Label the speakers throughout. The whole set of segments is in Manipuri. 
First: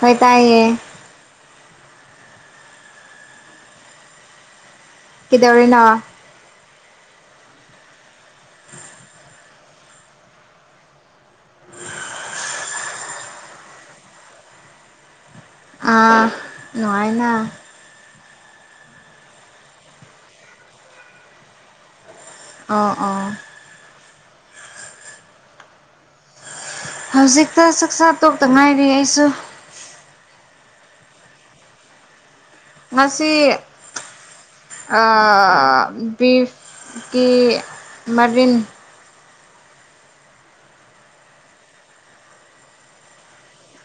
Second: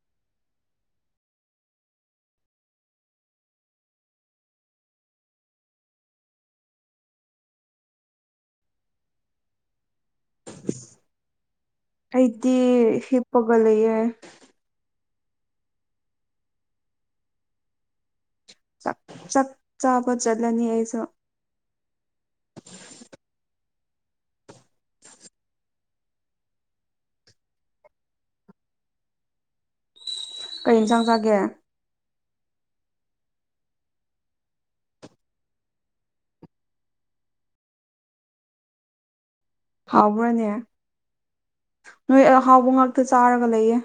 Speaker 1: ꯍ ꯇꯥꯏꯌꯦꯌꯦ ꯀꯗꯧꯔꯤꯅ
Speaker 2: ꯑꯩꯗꯤ ꯍꯤꯞꯄꯒ ꯂꯩꯌꯦꯦ
Speaker 1: ꯑꯥ ꯅꯉꯥꯏꯅ
Speaker 2: ꯆꯥꯛ ꯆꯥꯛꯆꯥꯄ ꯆꯠꯂꯅꯤ ꯍꯥꯏꯁꯨ
Speaker 1: ꯑꯥ ꯑꯣꯥ ꯍꯧꯖꯤꯛꯇ ꯆꯥꯛꯆꯥꯥ ꯇꯣꯛꯇ ꯉꯥꯏꯔꯤ ꯑꯩꯁꯨ
Speaker 2: ꯀꯩ ꯌꯦꯟꯁꯥꯡ ꯆꯥꯒꯦ
Speaker 1: ꯃꯁꯤ ꯕꯤꯐꯀꯤ ꯃꯔꯤꯟ
Speaker 2: ꯍꯥꯎꯕ꯭ꯔꯥꯅꯦ ꯅꯣꯏꯍꯥꯎꯕ ꯉꯥꯛꯇ ꯆꯥꯔꯒ ꯂꯩꯌꯦ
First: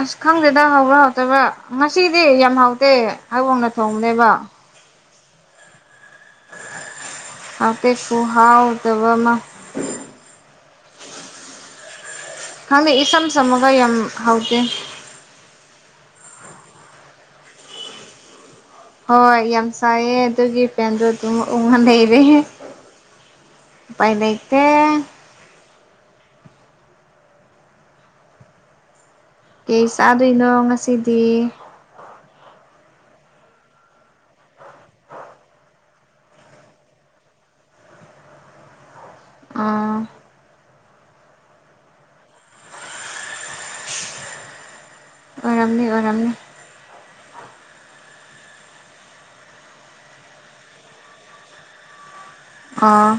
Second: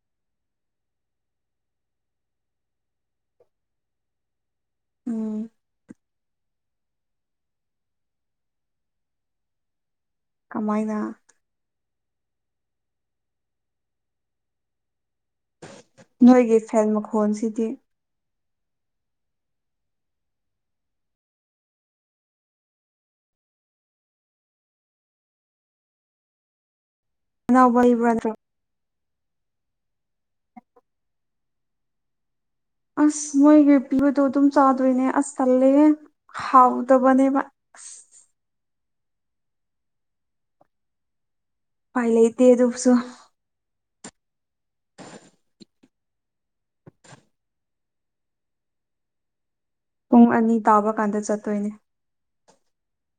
Speaker 1: ꯑꯁ ꯈꯪꯗꯦꯗ ꯍꯧꯕ꯭ꯔꯥ ꯍꯧꯥꯎꯇꯕ꯭ꯔꯥ ꯉꯁꯤꯗꯤ ꯌꯥꯝ ꯍꯥꯎꯇꯦ ꯑꯕꯣꯛꯅ ꯊꯣꯡꯕꯅꯦꯕ
Speaker 2: ꯎꯝ
Speaker 1: ꯍꯥꯡꯇꯦꯛ ꯈꯨꯍꯥꯎꯗꯕ ꯑꯃ
Speaker 2: ꯀꯃꯥꯏꯅ
Speaker 1: ꯍꯪꯗꯦ ꯏꯆꯝ ꯆꯃꯒ ꯌꯥꯝ ꯍꯥꯎꯗꯦ
Speaker 2: ꯅꯣꯏꯒꯤ ꯐꯦꯟ ꯃꯈꯣꯟꯁꯤꯗꯤ
Speaker 1: ꯍꯣꯏ ꯌꯥꯝ ꯆꯥꯏꯑ ꯑꯗꯨꯒꯤ ꯄꯦꯟꯗꯣ ꯑꯗꯨꯝ ꯎꯉ ꯂꯩꯔꯦ ꯄꯥꯏ ꯂꯩꯇꯦ꯫
Speaker 2: [unintelligible]
Speaker 1: ꯀꯩ ꯆꯥꯗꯣꯏꯅꯣ ꯉꯁꯤꯗꯤ
Speaker 2: ꯑꯁ ꯃꯣꯏꯒꯤ ꯄ꯭ꯌꯨꯗꯣ ꯑꯗꯨꯝ ꯆꯥꯗꯣꯏꯅꯦ ꯑꯁ ꯇꯜꯂꯦꯍꯦ ꯍꯥꯎꯗꯕꯅꯦꯕ
Speaker 1: ꯑꯥ
Speaker 2: ꯄꯥꯏ ꯂꯩꯇꯦ ꯑꯗꯨꯕꯨꯁꯨ
Speaker 1: ꯑꯣꯏꯔꯝꯅꯤ ꯑꯣꯏꯔꯝꯅꯤ
Speaker 2: ꯄꯨꯡ ꯑꯅꯤ ꯇꯥꯕ ꯀꯥꯟꯗ ꯆꯠꯇꯣꯏꯅꯦ
Speaker 1: ꯑꯥ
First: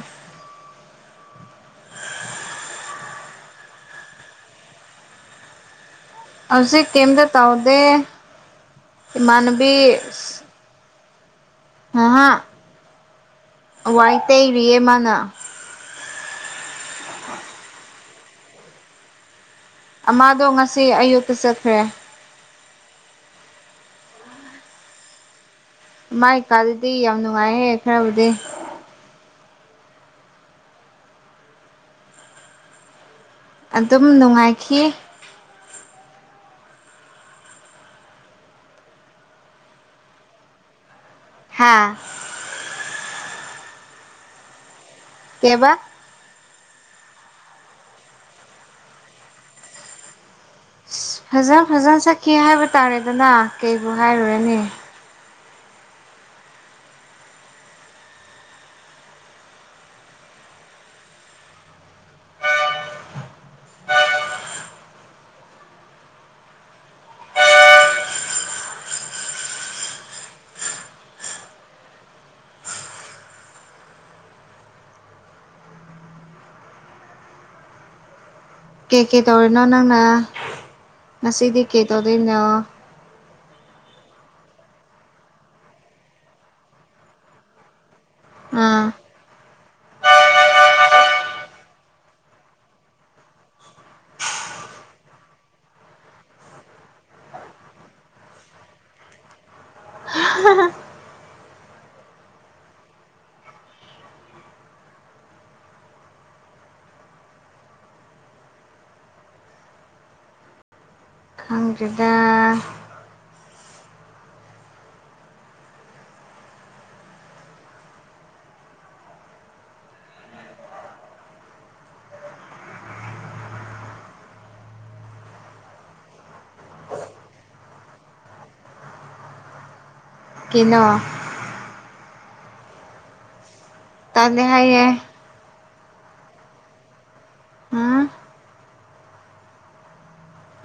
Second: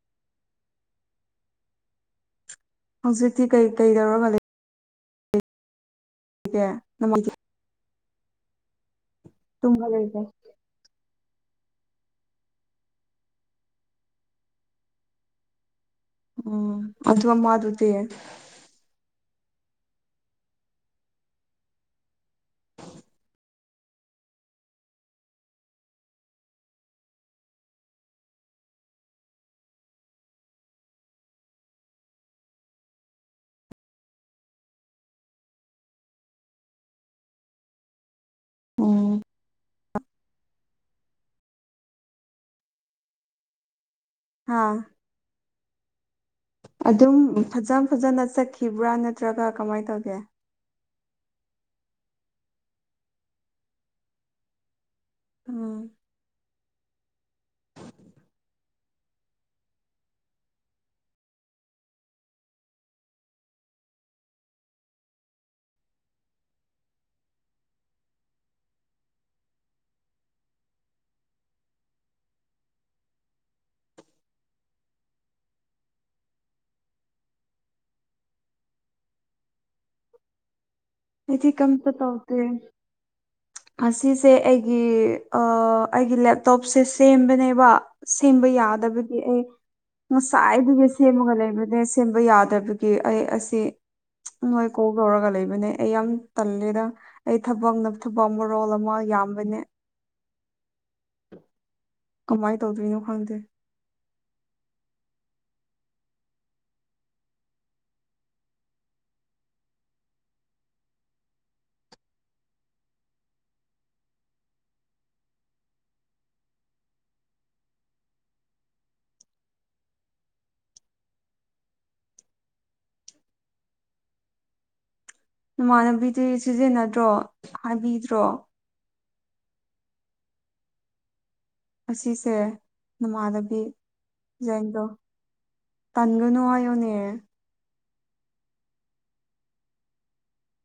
Speaker 2: ꯍꯧꯖꯤꯛꯇꯤ ꯀꯩ ꯀꯩꯗꯧꯔꯒ ꯂꯩꯒꯦ
Speaker 1: ꯍꯧꯖꯤꯛ ꯀꯌꯝꯗ ꯇꯧꯗꯦ ꯏꯃꯅꯕꯤ
Speaker 2: ꯇꯨꯝꯕ ꯂꯩꯕꯩ
Speaker 1: ꯑꯍ ꯋꯥꯏꯇꯩꯔꯤꯌꯦ ꯃꯅ
Speaker 2: ꯎꯝ ꯑꯗꯨꯑꯃꯥ ꯗꯨꯗꯤ
Speaker 1: ꯑꯃꯥꯗꯣ ꯉꯁꯤ ꯑꯌꯨꯛꯇ ꯆꯠꯈ꯭ꯔꯦ
Speaker 2: [inaudible]
Speaker 1: ꯃꯥꯏꯀꯥꯗꯗꯤ ꯌꯥꯝ ꯅꯨꯡꯉꯥꯏꯍꯦ ꯈꯔꯕꯨꯗꯤ ꯑꯗꯨꯝ ꯅꯨꯡꯉꯥꯏꯈꯤ
Speaker 2: ꯎꯝ
Speaker 1: ꯍꯥꯥ
Speaker 2: ꯍꯥꯥ
Speaker 1: ꯀꯦꯕꯥꯛ
Speaker 2: ꯑꯗꯨꯝ ꯐꯖ ꯐꯖꯅ ꯆꯠꯈꯤꯕ꯭ꯔꯥ ꯅꯠꯇ꯭ꯔꯒ ꯀꯃꯥꯏꯅ ꯇꯧꯒꯦ
Speaker 1: ꯑ ꯐꯖꯅ ꯐꯖꯅ ꯁꯛꯀꯦ ꯍꯥꯏꯕ ꯇꯥꯔꯦꯗꯅ ꯀꯩꯕꯨ ꯍꯥꯏꯔꯨꯔꯅꯤ
Speaker 2: ꯎꯝ
Speaker 1: ꯀꯦ ꯀꯦ ꯇꯧꯔꯤꯅꯣ ꯅꯪꯅ
Speaker 2: ꯑꯩꯗꯤ
Speaker 1: ꯉꯁꯤꯗꯤ
Speaker 2: ꯀꯝ
Speaker 1: ꯀꯩ
Speaker 2: ꯄ ꯇꯥꯎꯗꯦ
Speaker 1: ꯇꯧꯗꯣꯏꯅꯣ
Speaker 2: ꯑꯁꯤꯁꯦ ꯑꯩꯒꯤ ꯑꯩꯒꯤ ꯂꯦꯞꯇꯣꯞꯁꯦ ꯁꯦꯝꯕꯅꯦꯕ ꯁꯦꯝꯕ
Speaker 1: ꯑꯥ
Speaker 2: ꯌꯥꯗꯕꯒꯤ ꯑꯩ ꯉꯁꯥꯏꯗꯒꯤ ꯁꯦꯝꯃꯒ ꯂꯩꯕꯅꯦ ꯁꯦꯝꯕ ꯌꯥꯗꯕꯒꯤ ꯑꯩ ꯑꯁꯤ ꯅꯣꯏ ꯀꯣꯜ ꯇꯧꯔꯒ ꯂꯩꯕꯅꯦ ꯑꯩ ꯌꯥꯝ ꯇꯜꯂꯦꯗ ꯑꯩ ꯊꯕꯛ ꯅꯞꯊꯕ ꯑꯃ ꯑꯃ ꯔꯣꯜ ꯑꯃ ꯌꯥꯝꯕꯅꯦ
Speaker 1: [unintelligible]
Speaker 2: ꯀꯃꯥꯏꯅ ꯇꯧꯗꯣꯏꯅꯣ ꯈꯪꯗꯦ
Speaker 1: ꯈꯪꯗꯗ
Speaker 2: ꯅꯃꯥꯟꯅꯕꯤꯗꯤ ꯁꯤꯖꯤꯟꯅꯗ꯭ꯔꯣ ꯍꯥꯏꯕꯤꯗ꯭ꯔꯣ
Speaker 1: ꯀꯩꯅꯣ
Speaker 2: ꯑꯁꯤꯁꯦ
Speaker 1: ꯇꯜꯂꯦ
Speaker 2: ꯅꯃꯥꯟꯗꯕꯤꯖꯥꯏꯟꯗꯣ
Speaker 1: ꯍꯥꯏꯌꯦ
Speaker 2: ꯇꯟꯒꯅꯣ ꯍꯥꯏꯌꯣꯅꯦ
Speaker 1: ꯎꯝ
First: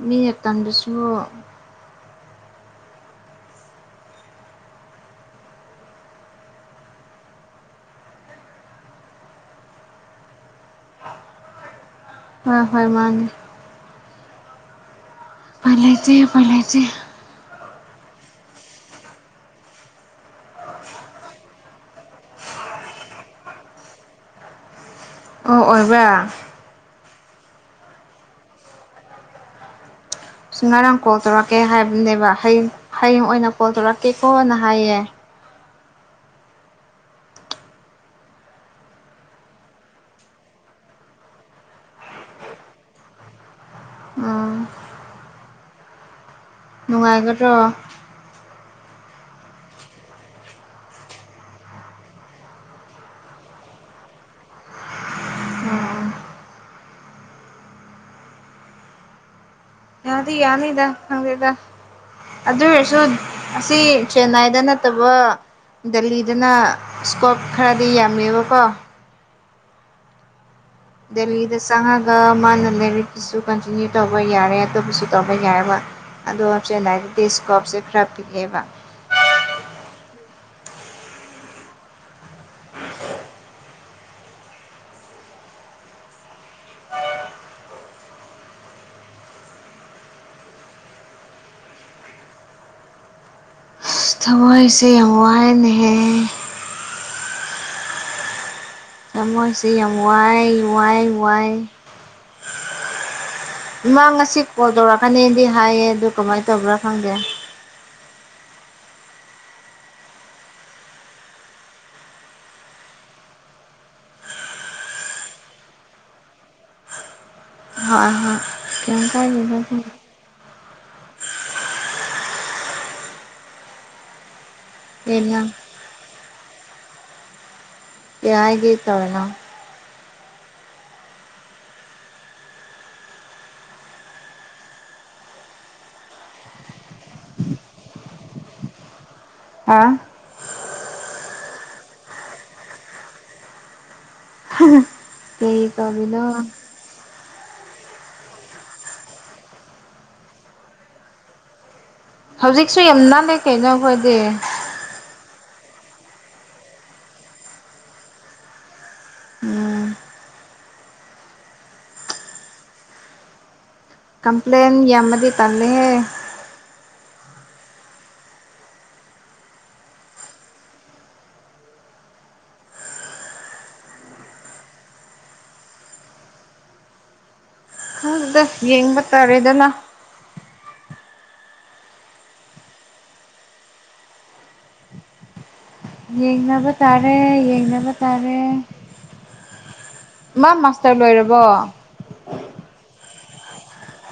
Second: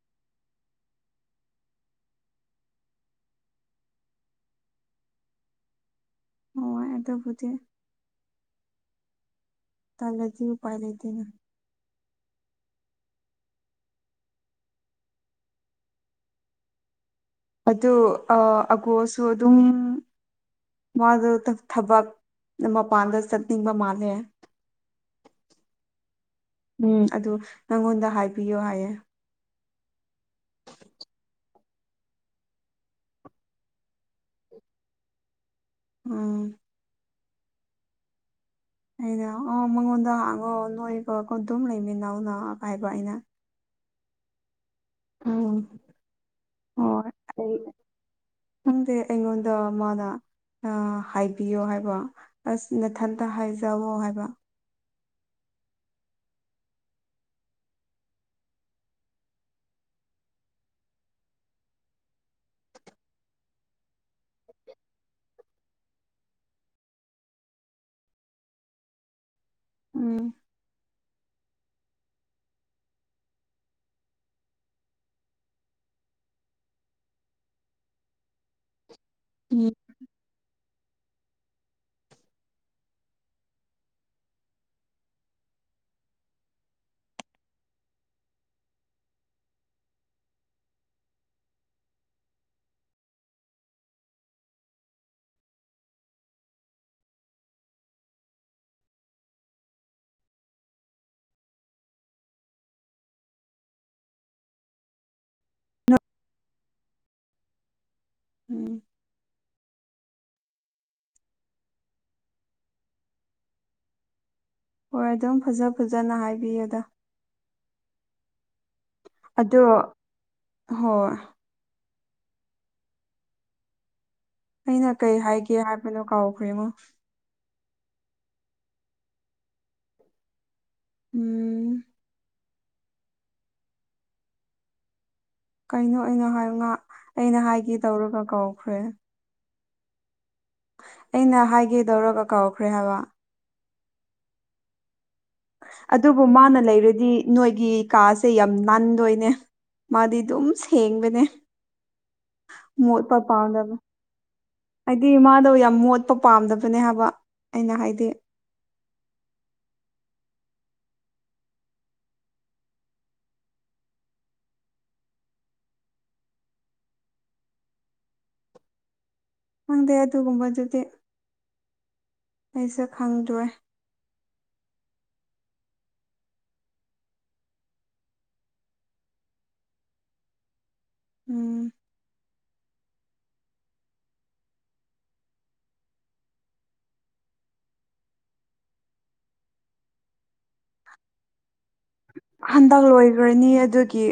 Speaker 1: ꯃꯤꯉ ꯇꯟꯗꯨꯁꯨ
Speaker 2: ꯑꯣ ꯑꯗꯕꯨꯗꯤ ꯇꯂꯗꯤ ꯎꯄꯥꯏ ꯂꯩꯇꯅ
Speaker 1: ꯍꯣꯏ ꯍꯣꯏ ꯃꯥ ꯄꯂꯁꯦ ꯄꯂꯆꯦ
Speaker 2: ꯑ ꯑꯒꯣꯁꯨ ꯑꯗꯨꯝ ꯃꯥꯗꯣ ꯊꯕꯛ ꯃꯄꯥꯟꯗ ꯆꯠꯅꯤꯡꯕ ꯃꯥꯜꯂꯦ
Speaker 1: ꯑꯣ ꯑꯣꯏꯕ
Speaker 2: ꯎꯝ ꯑꯗꯨ ꯅꯪꯉꯣꯟꯗ ꯍꯥꯏꯕꯤꯌꯣ ꯍꯥꯏꯌꯦ
Speaker 1: ꯁꯨꯃꯥꯏꯔꯥꯡ ꯀꯣꯜꯔꯛ ꯀꯩ ꯍꯥꯏꯕꯅꯦꯕ ꯍꯌꯦꯡ ꯍꯌꯦꯡ ꯑꯣꯏꯅ ꯀꯣꯜ ꯇꯧꯔꯛꯀꯦꯀꯣꯅ ꯍꯥꯏꯌꯦ
Speaker 2: ꯎꯝ ꯑꯩꯅ ꯑ ꯃꯉꯣꯟꯗ ꯍꯥꯡꯉꯣꯑꯣ ꯅꯣꯏꯒꯀꯣ ꯑꯗꯨꯝ ꯂꯩꯃꯤꯟꯅꯧ ꯅꯀꯥꯏꯕ ꯑꯩꯅ
Speaker 1: ꯎꯝ
Speaker 2: ꯎꯝ ꯍ
Speaker 1: ꯅꯨꯡꯉꯥꯏꯒꯗ꯭ꯔꯣ
Speaker 2: ꯎꯪꯗꯦ ꯑꯩꯉꯣꯟꯗ ꯃꯥꯅ ꯑ ꯍꯥꯏꯕꯤꯌꯣ ꯍꯥꯏꯕ ꯑꯁ ꯃꯊꯟꯇ ꯍꯥꯏꯖꯋꯣ ꯍꯥꯏꯕ
Speaker 1: ꯌꯥꯗꯤ ꯌꯥꯅꯤꯗ ꯍꯪꯦꯗ ꯑꯗꯨ ꯑꯣꯏꯔꯁꯨ ꯑꯁꯤ ꯆꯦꯟꯅꯥꯏꯗ ꯅꯠꯇꯕ ꯗꯦꯜꯂꯤꯗꯅ ꯁ꯭ꯀꯣꯞ ꯈꯔꯗꯤ ꯌꯥꯝꯃꯦꯕꯀꯣ
Speaker 2: ꯎꯝ
Speaker 1: ꯗꯦꯜꯂꯤꯗ ꯆꯪꯉꯒ ꯃꯥꯅ ꯂꯥꯏꯔꯤꯛꯀꯤꯁꯨ ꯀꯟꯇꯤꯅ꯭ꯌꯨ ꯇꯧꯕ ꯌꯥꯔꯦ ꯑꯇꯣꯞꯄꯁꯨ ꯇꯧꯕ ꯌꯥꯏꯑꯕ ꯑꯗꯣ ꯍꯥꯞꯆꯦꯟ ꯍꯥꯏꯗꯤ ꯇꯦ ꯏꯁꯀꯣꯞꯁꯦ ꯈꯔ ꯄꯤꯛꯑꯦꯕ
Speaker 2: ꯎꯝ
Speaker 1: ꯊꯋꯥꯏꯁꯦ ꯌꯥꯝ ꯋꯥꯏꯅꯍ ꯇꯃꯣꯁꯤ ꯌꯥꯝ ꯋꯥꯏ ꯋꯥꯏ ꯋꯥꯏ ꯏꯃꯥ ꯉꯁꯤ ꯀꯣꯜ ꯇꯧꯔꯛꯀꯅꯤꯗꯤ ꯍꯥꯏꯌꯦ ꯑꯗꯨ ꯀꯃꯥꯏꯅ ꯇꯧꯕ꯭ꯔꯥ ꯈꯪꯗꯦ
Speaker 2: ꯎꯝ ꯍꯣꯏ ꯑꯗꯨꯝ ꯐꯖ ꯐꯖꯅ ꯍꯥꯏꯕꯤꯌꯨꯗ
Speaker 1: ꯍꯣꯏ ꯍꯣꯏ ꯀꯩꯝ ꯀꯥꯏꯗꯦꯗ
Speaker 2: ꯑꯗꯣ ꯍꯣ ꯑꯩꯅ ꯀꯩ
Speaker 1: ꯀꯩꯅꯣ
Speaker 2: ꯍꯥꯏꯒꯦ ꯍꯥꯏꯕꯅꯣ ꯀꯥꯎꯈ꯭ꯔꯤꯃꯣ
Speaker 1: ꯌꯥꯒꯤꯦ ꯇꯧꯅꯣ
Speaker 2: ꯎꯝ ꯀꯩꯅꯣ ꯑꯩꯅꯣ ꯍꯥꯏ ꯉ ꯑꯩꯅ ꯍꯥꯏꯒꯦ ꯇꯧꯔꯒ ꯀꯧꯈ꯭ꯔꯦ
Speaker 1: ꯍꯥ
Speaker 2: ꯑꯩꯅ ꯍꯥꯏꯒꯦ ꯇꯧꯔꯒ ꯀꯧꯈ꯭ꯔꯦ ꯍꯥꯏꯕ
Speaker 1: ꯀꯩ ꯇꯧꯔꯤꯅꯣ
Speaker 2: ꯑꯗꯨꯕꯨ ꯃꯥꯅ ꯂꯩꯔꯗꯤ ꯅꯣꯏꯒꯤ ꯀꯥꯁꯦ ꯌꯥꯝ ꯅꯥꯟꯗꯣꯏꯅꯦ ꯃꯥꯗꯤ ꯑꯗꯨꯝ ꯁꯦꯡꯕꯅꯦ
Speaker 1: ꯍꯧꯖꯤꯛꯁꯨ ꯌꯥꯝ
Speaker 2: ꯃꯣꯠꯄ
Speaker 1: ꯅꯥꯜꯂꯦ
Speaker 2: ꯄꯥꯝꯗꯕ
Speaker 1: ꯀꯩꯅꯣꯈꯣꯏꯗꯤ
Speaker 2: ꯍꯥꯏꯗꯤ ꯃꯥꯗꯣ ꯌꯥꯝ ꯃꯣꯠꯄ ꯄꯥꯝꯗꯕꯅꯦ ꯍꯥꯏꯕ ꯑꯩꯅ ꯍꯥꯏꯗꯤ
Speaker 1: ꯎꯝ ꯀꯝꯄ꯭ꯂꯦꯟ ꯌꯥꯃ ꯇꯂꯦ
Speaker 2: ꯈꯪꯗꯦ ꯑꯗꯨꯒꯨꯝꯕꯗꯨꯗꯤ ꯑꯩꯁꯨ ꯈꯪꯗ꯭ꯔꯣꯏ
Speaker 1: ꯑꯗꯨꯗ ꯌꯦꯡꯕ ꯇꯥꯔꯦꯗꯅ
Speaker 2: ꯎꯝ
Speaker 1: ꯌꯦꯡꯅꯕ ꯇꯥꯔꯦ ꯌꯦꯡꯅꯕ ꯇꯥꯔꯦ ꯃꯥ ꯃꯥꯁꯇꯔ ꯂꯣꯏꯔꯕꯣ
Speaker 2: ꯍꯟꯗꯛ ꯂꯣꯏꯈ꯭ꯔꯅꯤ ꯑꯗꯨꯒꯤ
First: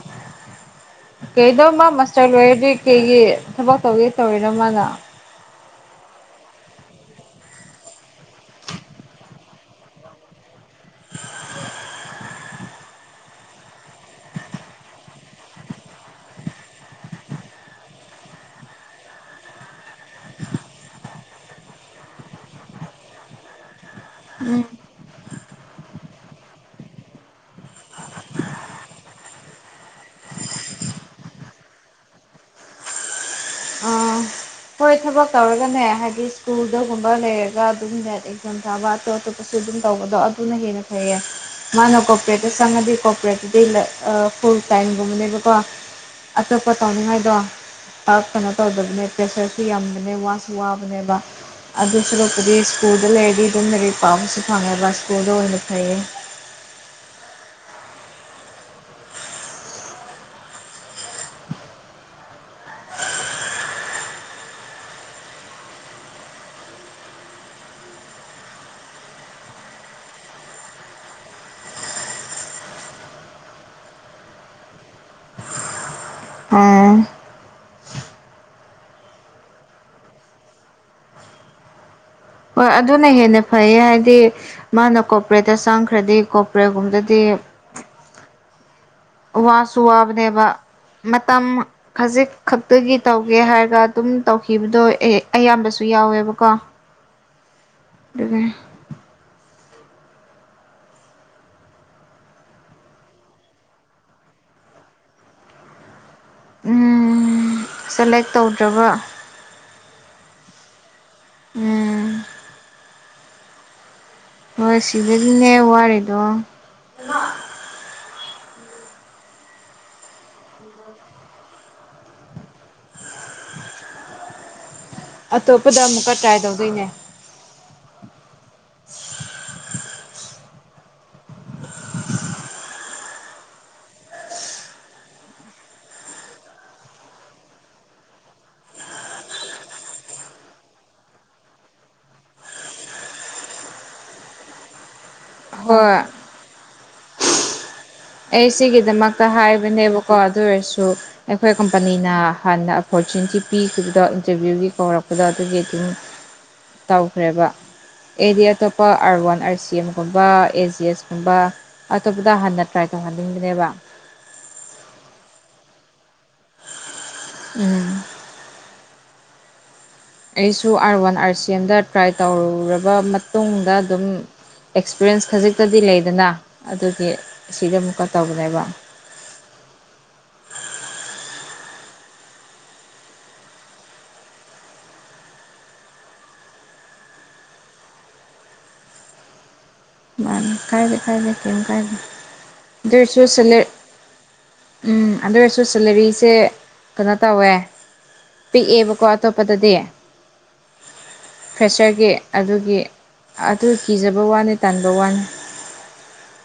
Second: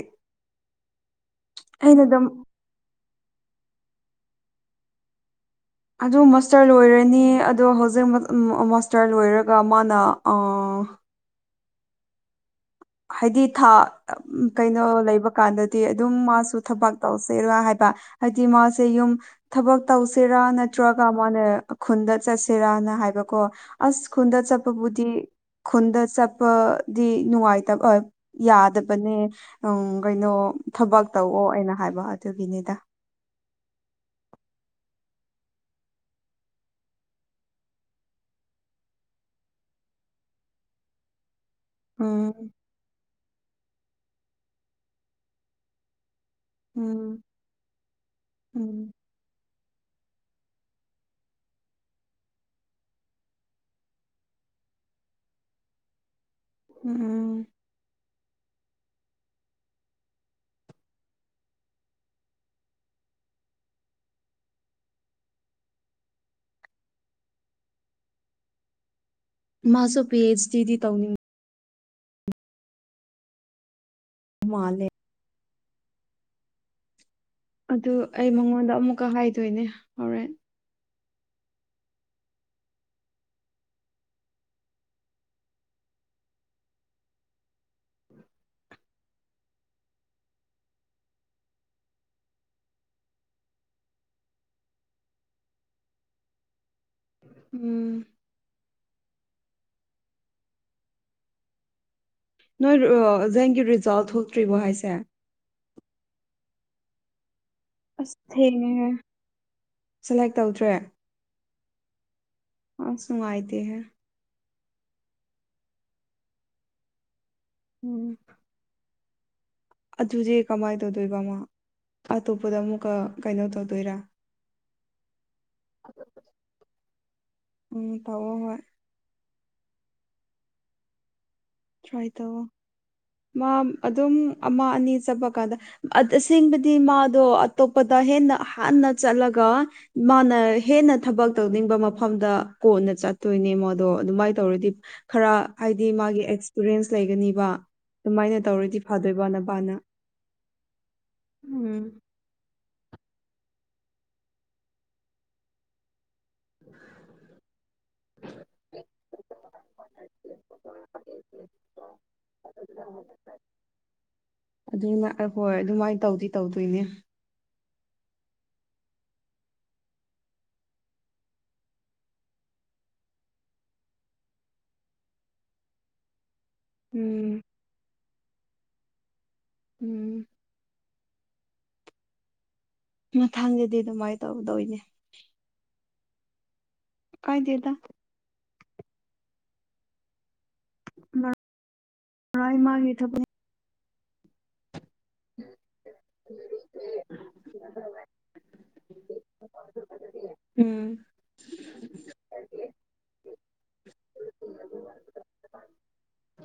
Speaker 1: ꯀꯩꯗꯧ ꯃꯥ
Speaker 2: ꯑꯩꯅ ꯑꯗꯨꯝ
Speaker 1: ꯃꯥꯁꯇꯔ ꯂꯣꯏꯔꯗꯤ ꯀꯩꯒꯤ ꯊꯕꯛ ꯇꯧꯒꯦ ꯇꯧꯔꯤꯅꯣ ꯃꯥꯅ
Speaker 2: ꯑꯗꯨ ꯃꯥꯁꯇꯔ ꯂꯣꯏꯔꯅꯤ ꯑꯗꯣ ꯍꯧꯖꯤꯛ ꯃꯥꯁꯇꯔ ꯂꯣꯏꯔꯒ ꯃꯥꯅ ꯍꯥꯏꯗꯤ ꯊꯥ ꯀꯩꯅꯣ ꯂꯩꯕ ꯀꯥꯟꯗꯗꯤ ꯑꯗꯨꯝ ꯃꯥꯁꯨ ꯊꯕꯛ ꯇꯧꯁꯔꯥ ꯍꯥꯏꯕ ꯑꯇꯤ ꯃꯥꯁꯨꯝ ꯊꯕꯛ ꯇꯧꯁꯤꯔꯥ ꯅꯠꯇ꯭ꯔꯒ ꯃꯣꯏꯅ ꯈꯨꯟꯗ ꯆꯠꯁꯤꯔꯅ ꯍꯥꯏꯕꯀꯣ ꯑꯁ ꯈꯨꯟꯗ ꯆꯄꯕꯨꯗꯤ ꯈꯨꯟꯗ ꯆꯠꯄꯗꯤ ꯅꯨꯡꯉꯥꯏ ꯌꯥꯗꯕꯅꯦ ꯎꯝ ꯀꯩꯅꯣ ꯊꯕꯛ ꯇꯧꯑꯣ ꯑꯩꯅ ꯍꯥꯏꯕ ꯑꯗꯨꯒꯤꯅꯤꯗ
Speaker 1: ꯑ ꯍꯣꯏ ꯊꯕꯛ ꯇꯧꯔꯒꯅꯦ ꯍꯥꯏꯗꯤ ꯁ꯭ꯀꯨꯜꯗꯒꯨꯝꯕ ꯂꯩꯔꯒ ꯑꯗꯨꯝ ꯅꯦꯠ ꯑꯦꯛꯖꯥꯝ ꯊꯥꯕ ꯑꯇꯣꯞ ꯑꯇꯣꯞꯄ ꯁꯨ ꯑꯗꯨꯝ ꯇꯧꯕꯗꯣ ꯑꯗꯨꯅ ꯍꯦꯟꯅ ꯐꯩꯌꯦ ꯃꯥꯅ ꯀꯣꯄꯔꯦꯠꯇ
Speaker 2: ꯎꯝ
Speaker 1: ꯆꯪꯉꯗꯤ ꯀꯣꯄꯔꯦꯠꯇꯨꯗꯤ ꯐꯨꯜ ꯇꯥꯏꯝꯒꯨꯝꯕꯅꯦꯕꯀꯣ ꯑꯇꯣꯞꯄ
Speaker 2: ꯎꯝ
Speaker 1: ꯇꯧꯅꯤꯡꯉꯥꯏꯗꯣꯞ ꯀꯩꯅꯣ
Speaker 2: ꯎꯝ
Speaker 1: ꯇꯧꯗꯕꯅꯦ ꯄꯦꯁꯦꯁ ꯁ ꯌꯥꯝꯕꯅꯦ ꯋꯥꯁꯨ ꯋꯥꯕꯅꯦꯕ ꯑꯗꯨ ꯁꯨꯔꯛꯄꯗꯤ ꯁ꯭ꯀꯨꯜꯗ ꯂꯩꯔꯗꯤ ꯑꯗꯨꯝ ꯃꯔꯤ ꯄꯥꯝꯕꯁꯨ ꯐꯪꯉꯕ ꯁ꯭ꯀꯨꯜꯗ ꯑꯣꯏꯅ ꯐꯩꯌꯦ
Speaker 2: ꯎꯝ ꯃꯥꯁꯣ ꯄꯤ ꯑꯩꯆ ꯗꯤ ꯇꯧꯅꯤ ꯃꯥꯂꯦ
Speaker 1: ꯑꯝ
Speaker 2: ꯑꯗꯨ ꯑꯩ ꯃꯉꯣꯟꯗ ꯑꯃꯨꯛꯀ ꯍꯥꯏꯗꯣꯏꯅꯦ ꯍꯣꯔꯦꯟ
Speaker 1: ꯍꯣꯏ ꯑꯗꯨꯅ ꯍꯦꯟꯅ ꯐꯩꯌꯦ ꯍꯥꯏꯗꯤ ꯃꯥꯅ ꯀꯣꯄꯔꯦꯠꯇ ꯆꯥꯡꯈ꯭ꯔꯗꯤ ꯀꯣꯄꯔꯦꯒꯨꯝꯗꯗꯤ ꯋꯥꯁꯨ ꯋꯥꯕꯅꯦꯕ ꯃꯇꯝ ꯈꯖꯤꯛ ꯈꯛꯇꯒꯤ ꯇꯧꯒꯦ ꯍꯥꯏꯔꯒ ꯑꯗꯨꯝ ꯇꯧꯈꯤꯕꯗꯣ ꯑꯌꯥꯝꯕꯁꯨ ꯌꯥꯎꯋꯦꯕꯀꯣ
Speaker 2: ꯎꯝ
Speaker 1: ꯑꯗꯨꯒꯗꯒꯤ
Speaker 2: ꯅꯣꯏ ꯑꯣꯖꯦꯟꯒꯤ ꯔꯤꯖꯥꯜꯠ ꯊꯣꯛꯇ꯭ꯔꯤꯕꯣ ꯍꯥꯏꯁꯦ ꯑꯁ
Speaker 1: ꯁꯦꯂꯦꯛ ꯇꯧꯗ꯭ꯔꯕ
Speaker 2: ꯊꯦꯡꯉꯦꯍꯦ ꯁꯦꯂꯦꯛ ꯇꯧꯗ꯭ꯔꯦ
Speaker 1: ꯎꯝ
Speaker 2: ꯑꯁ ꯅꯨꯉꯥꯏꯇ‌‌ꯦ ꯍ‌ꯦ
Speaker 1: ꯍꯣꯏ ꯁꯤꯕꯗꯨꯅꯦ ꯋꯥꯔꯤꯗꯣ
Speaker 2: ꯎꯝ ꯑꯗꯨꯗꯤ ꯀꯃꯥꯏꯅ ꯇꯧꯗꯣꯏꯕꯃꯣ ꯑꯇꯣꯞꯄꯗ ꯑꯃꯨꯛꯀ ꯀꯩꯅꯣ ꯇꯧꯗꯣꯏꯔꯥ
Speaker 1: ꯑꯇꯣꯞꯄꯗ ꯑꯃꯨꯛꯀ ꯇ꯭ꯔꯥꯏ ꯇꯧꯗꯣꯏꯅꯦ
Speaker 2: ꯎꯝ ꯇꯧꯑꯣ ꯍꯣꯏ ꯇ꯭ꯔꯥꯏ ꯇꯧꯑꯣ ꯃꯥ ꯑꯗꯨꯝ ꯑꯃ ꯑꯅꯤ ꯆꯠꯄ ꯀꯥꯟꯗ ꯑꯁꯦꯡꯕꯗꯤ ꯃꯥꯗꯣ ꯑꯇꯣꯞꯄꯗ ꯍꯦꯟꯅ ꯍꯥꯟꯅ ꯆꯠꯂꯒ ꯃꯥꯅ ꯍꯦꯟꯅ ꯊꯕꯛ ꯇꯧꯅꯤꯡꯕ ꯃꯐꯝꯗ ꯀꯣꯟꯅ ꯆꯠꯇꯣꯏꯅꯦ ꯃꯗꯣ ꯑꯗꯨꯃꯥꯏꯅ ꯇꯧꯔꯗꯤ ꯈꯔ ꯍꯥꯏꯗꯤ
Speaker 1: ꯍꯣꯏ
Speaker 2: ꯃꯥꯒꯤ ꯑꯦꯛꯁꯄꯤꯔꯤꯌꯦꯟꯁ ꯂꯩꯒꯅꯤꯕ ꯑꯗꯨꯃꯥꯏꯅ
Speaker 1: ꯑꯩ
Speaker 2: ꯇꯧꯔꯗꯤ
Speaker 1: ꯁꯤꯒꯤꯗꯃꯛꯇ
Speaker 2: ꯐꯗꯣꯏꯕ ꯅꯕꯥꯅ
Speaker 1: ꯍꯥꯏꯕꯅꯦꯕꯀꯣ ꯑꯗꯨ ꯑꯣꯏꯔꯁꯨ ꯑꯩꯈꯣꯏ
Speaker 2: ꯎꯝ
Speaker 1: ꯀꯝꯄꯅꯤꯅ ꯍꯥꯟꯅ ꯐꯣꯔꯆꯨꯟꯠꯀꯤ ꯄꯤꯈꯤꯕꯗ ꯏꯟꯇ꯭ꯔꯚ꯭ꯌꯨꯒꯤ ꯀꯧꯔꯛꯄꯗ ꯑꯗꯨꯒꯤ ꯑꯗꯨꯝ ꯇꯧꯈ꯭ꯔꯦꯕ ꯑꯩꯗꯤ ꯑꯇꯣꯞꯄ ꯑꯥꯔꯋꯥꯟ ꯑꯥꯔꯁꯤꯑꯦꯝꯒꯨꯝꯕ ꯑꯦꯖꯤꯑꯦꯁ ꯀꯨꯝꯕ ꯑꯇꯣꯞꯄꯗ ꯍꯥꯟꯅ ꯇ꯭ꯔꯥꯏ ꯇꯧꯍꯟꯅꯤꯡꯗ꯭ꯔꯦꯕ
Speaker 2: ꯑꯗꯨꯅ ꯑꯍꯣꯏ ꯑꯗꯨꯃꯥꯏ ꯇꯧꯗꯤ ꯇꯧꯗꯣꯏꯅꯦ
Speaker 1: ꯎꯝ ꯑꯩꯁꯨ ꯑꯥꯔꯋꯥꯟ ꯑꯥꯔꯁꯤꯑꯦꯝꯗ ꯇ꯭ꯔꯥꯏ ꯇꯧꯔꯨꯔꯕ ꯃꯇꯨꯡꯗ ꯑꯗꯨꯝ ꯑꯦꯛꯁꯄ꯭ꯔꯤꯌꯦꯟꯁ ꯈꯖꯤꯛꯇꯗꯤ ꯂꯩꯗꯅ ꯑꯗꯨꯒꯤ
Speaker 2: ꯎꯝ
Speaker 1: ꯁꯤꯗ ꯑꯃꯨꯛꯀ ꯇꯧꯕꯅꯦꯕ
Speaker 2: ꯎꯝ ꯃꯊꯪꯗꯗꯤ ꯑꯗꯨꯃꯥꯏ ꯇꯧꯗꯣꯏꯅꯦ ꯀꯥꯏꯗ‌ꯦꯗ
Speaker 1: ꯃꯥꯅꯤ ꯀꯥꯏꯗ‌ꯦ ꯀꯥꯏꯗ‌ꯦ ꯀ‌ꯦꯝ ꯀꯥꯏꯗ
Speaker 2: ꯃꯔꯥꯏ ꯃꯥꯒꯤ ꯊꯕꯛ
Speaker 1: ꯗ‌ꯣꯏꯁꯨ ꯁ‌ꯦꯂꯦ ꯎꯝ ꯑꯗꯨꯑꯣꯏꯔꯁꯨ ꯁꯦꯂꯦꯔꯤꯁꯦ ꯀꯩꯅꯣ ꯇꯧꯋꯦ ꯄꯤꯛꯑꯦꯕꯀꯣ ꯑꯇꯣꯞꯄꯗꯗꯤ
Speaker 2: ꯎꯝ
Speaker 1: ꯐ꯭ꯔꯦꯁ꯭ꯔꯒꯤ ꯑꯗꯨꯒꯤ ꯑꯗꯨ ꯀꯤꯖꯕ ꯋꯥꯅꯤ ꯇꯟꯕ ꯋꯥꯅꯤ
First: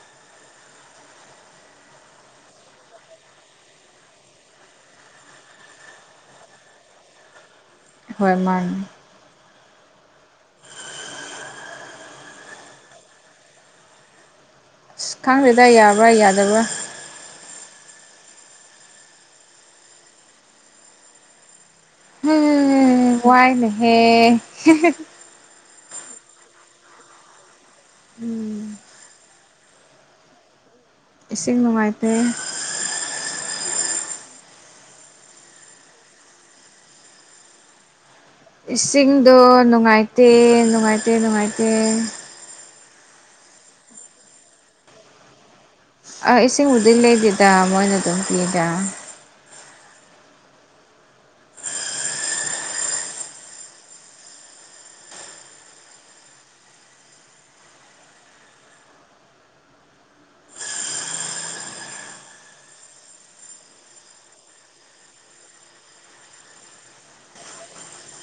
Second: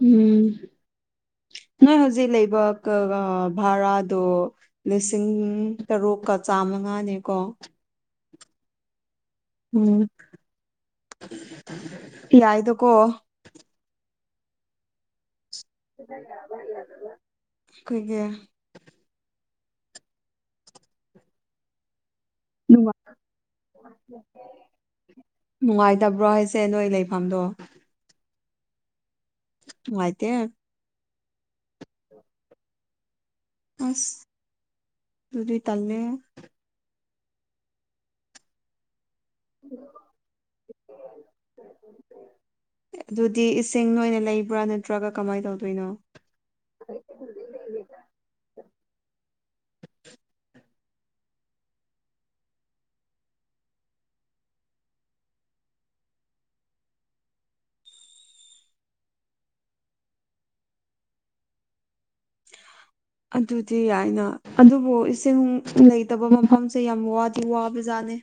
Speaker 2: ꯎꯝ ꯅꯣꯏ ꯍꯧꯖꯤꯛ ꯂꯩꯕ ꯀꯥꯒ ꯚꯥꯔꯥꯗꯣ ꯂꯤꯁꯤꯡ ꯇꯔꯨꯛꯀ ꯆꯥꯝꯃꯉꯥꯅꯦꯀꯣ
Speaker 1: ꯍꯣꯏ ꯃꯥꯅꯦ
Speaker 2: ꯎꯝ ꯌꯥꯏꯗ ꯀꯣ
Speaker 1: ꯑꯁ ꯈꯪꯗꯦꯗ ꯌꯥꯕ꯭ꯔꯥ ꯌꯥꯗꯕ꯭ꯔꯥ
Speaker 2: ꯀꯩꯒꯤ ꯅꯨꯡꯉꯥꯏ
Speaker 1: ꯍꯩ ꯋꯥꯏꯅ‌ꯦꯍ‌ꯦ
Speaker 2: ꯅꯨꯡꯉꯥꯏꯇꯕ꯭ꯔꯣ ꯍꯥꯏꯁꯦ ꯅꯣꯏ ꯂꯩꯐꯝꯗꯣ
Speaker 1: ꯎꯝ
Speaker 2: ꯅꯨꯉꯥꯏꯇꯦ
Speaker 1: ꯏꯁꯤꯡ ꯅꯨꯡꯉꯥꯏꯇꯦ
Speaker 2: ꯑꯁ ꯑꯗꯨꯗꯤ ꯇꯜꯂꯦꯍ‌ꯦ
Speaker 1: ꯏꯁꯤꯡꯗꯣ ꯅꯨꯡꯉꯥꯏꯇꯦ ꯅꯨꯡꯉꯥꯏꯇꯦ ꯅꯨꯡꯉꯥꯏꯇꯦ
Speaker 2: ꯑꯗꯨꯗꯤ ꯏꯁꯤꯡ ꯅꯣꯏꯅ ꯂꯩꯕ꯭ꯔꯥ ꯅꯠꯇ꯭ꯔꯒ ꯀꯃꯥꯏ ꯇꯧꯗꯣꯏꯅꯣ
Speaker 1: ꯑ ꯏꯁꯤꯡꯕꯨꯗꯤ ꯂꯩꯗ‌ꯦꯗ ꯃꯣꯏꯅ ꯑꯗꯨꯝ ꯄꯤꯌꯦꯗ
Speaker 2: ꯑꯗꯨꯗꯤ ꯌꯥꯏꯅ ꯑꯗꯨꯕꯨ ꯏꯁꯤꯡ ꯂꯩꯇꯕ ꯃꯐꯝꯁꯦ ꯌꯥꯝ ꯋꯥꯗꯤ ꯋꯥꯕ ꯖꯥꯠꯅꯤ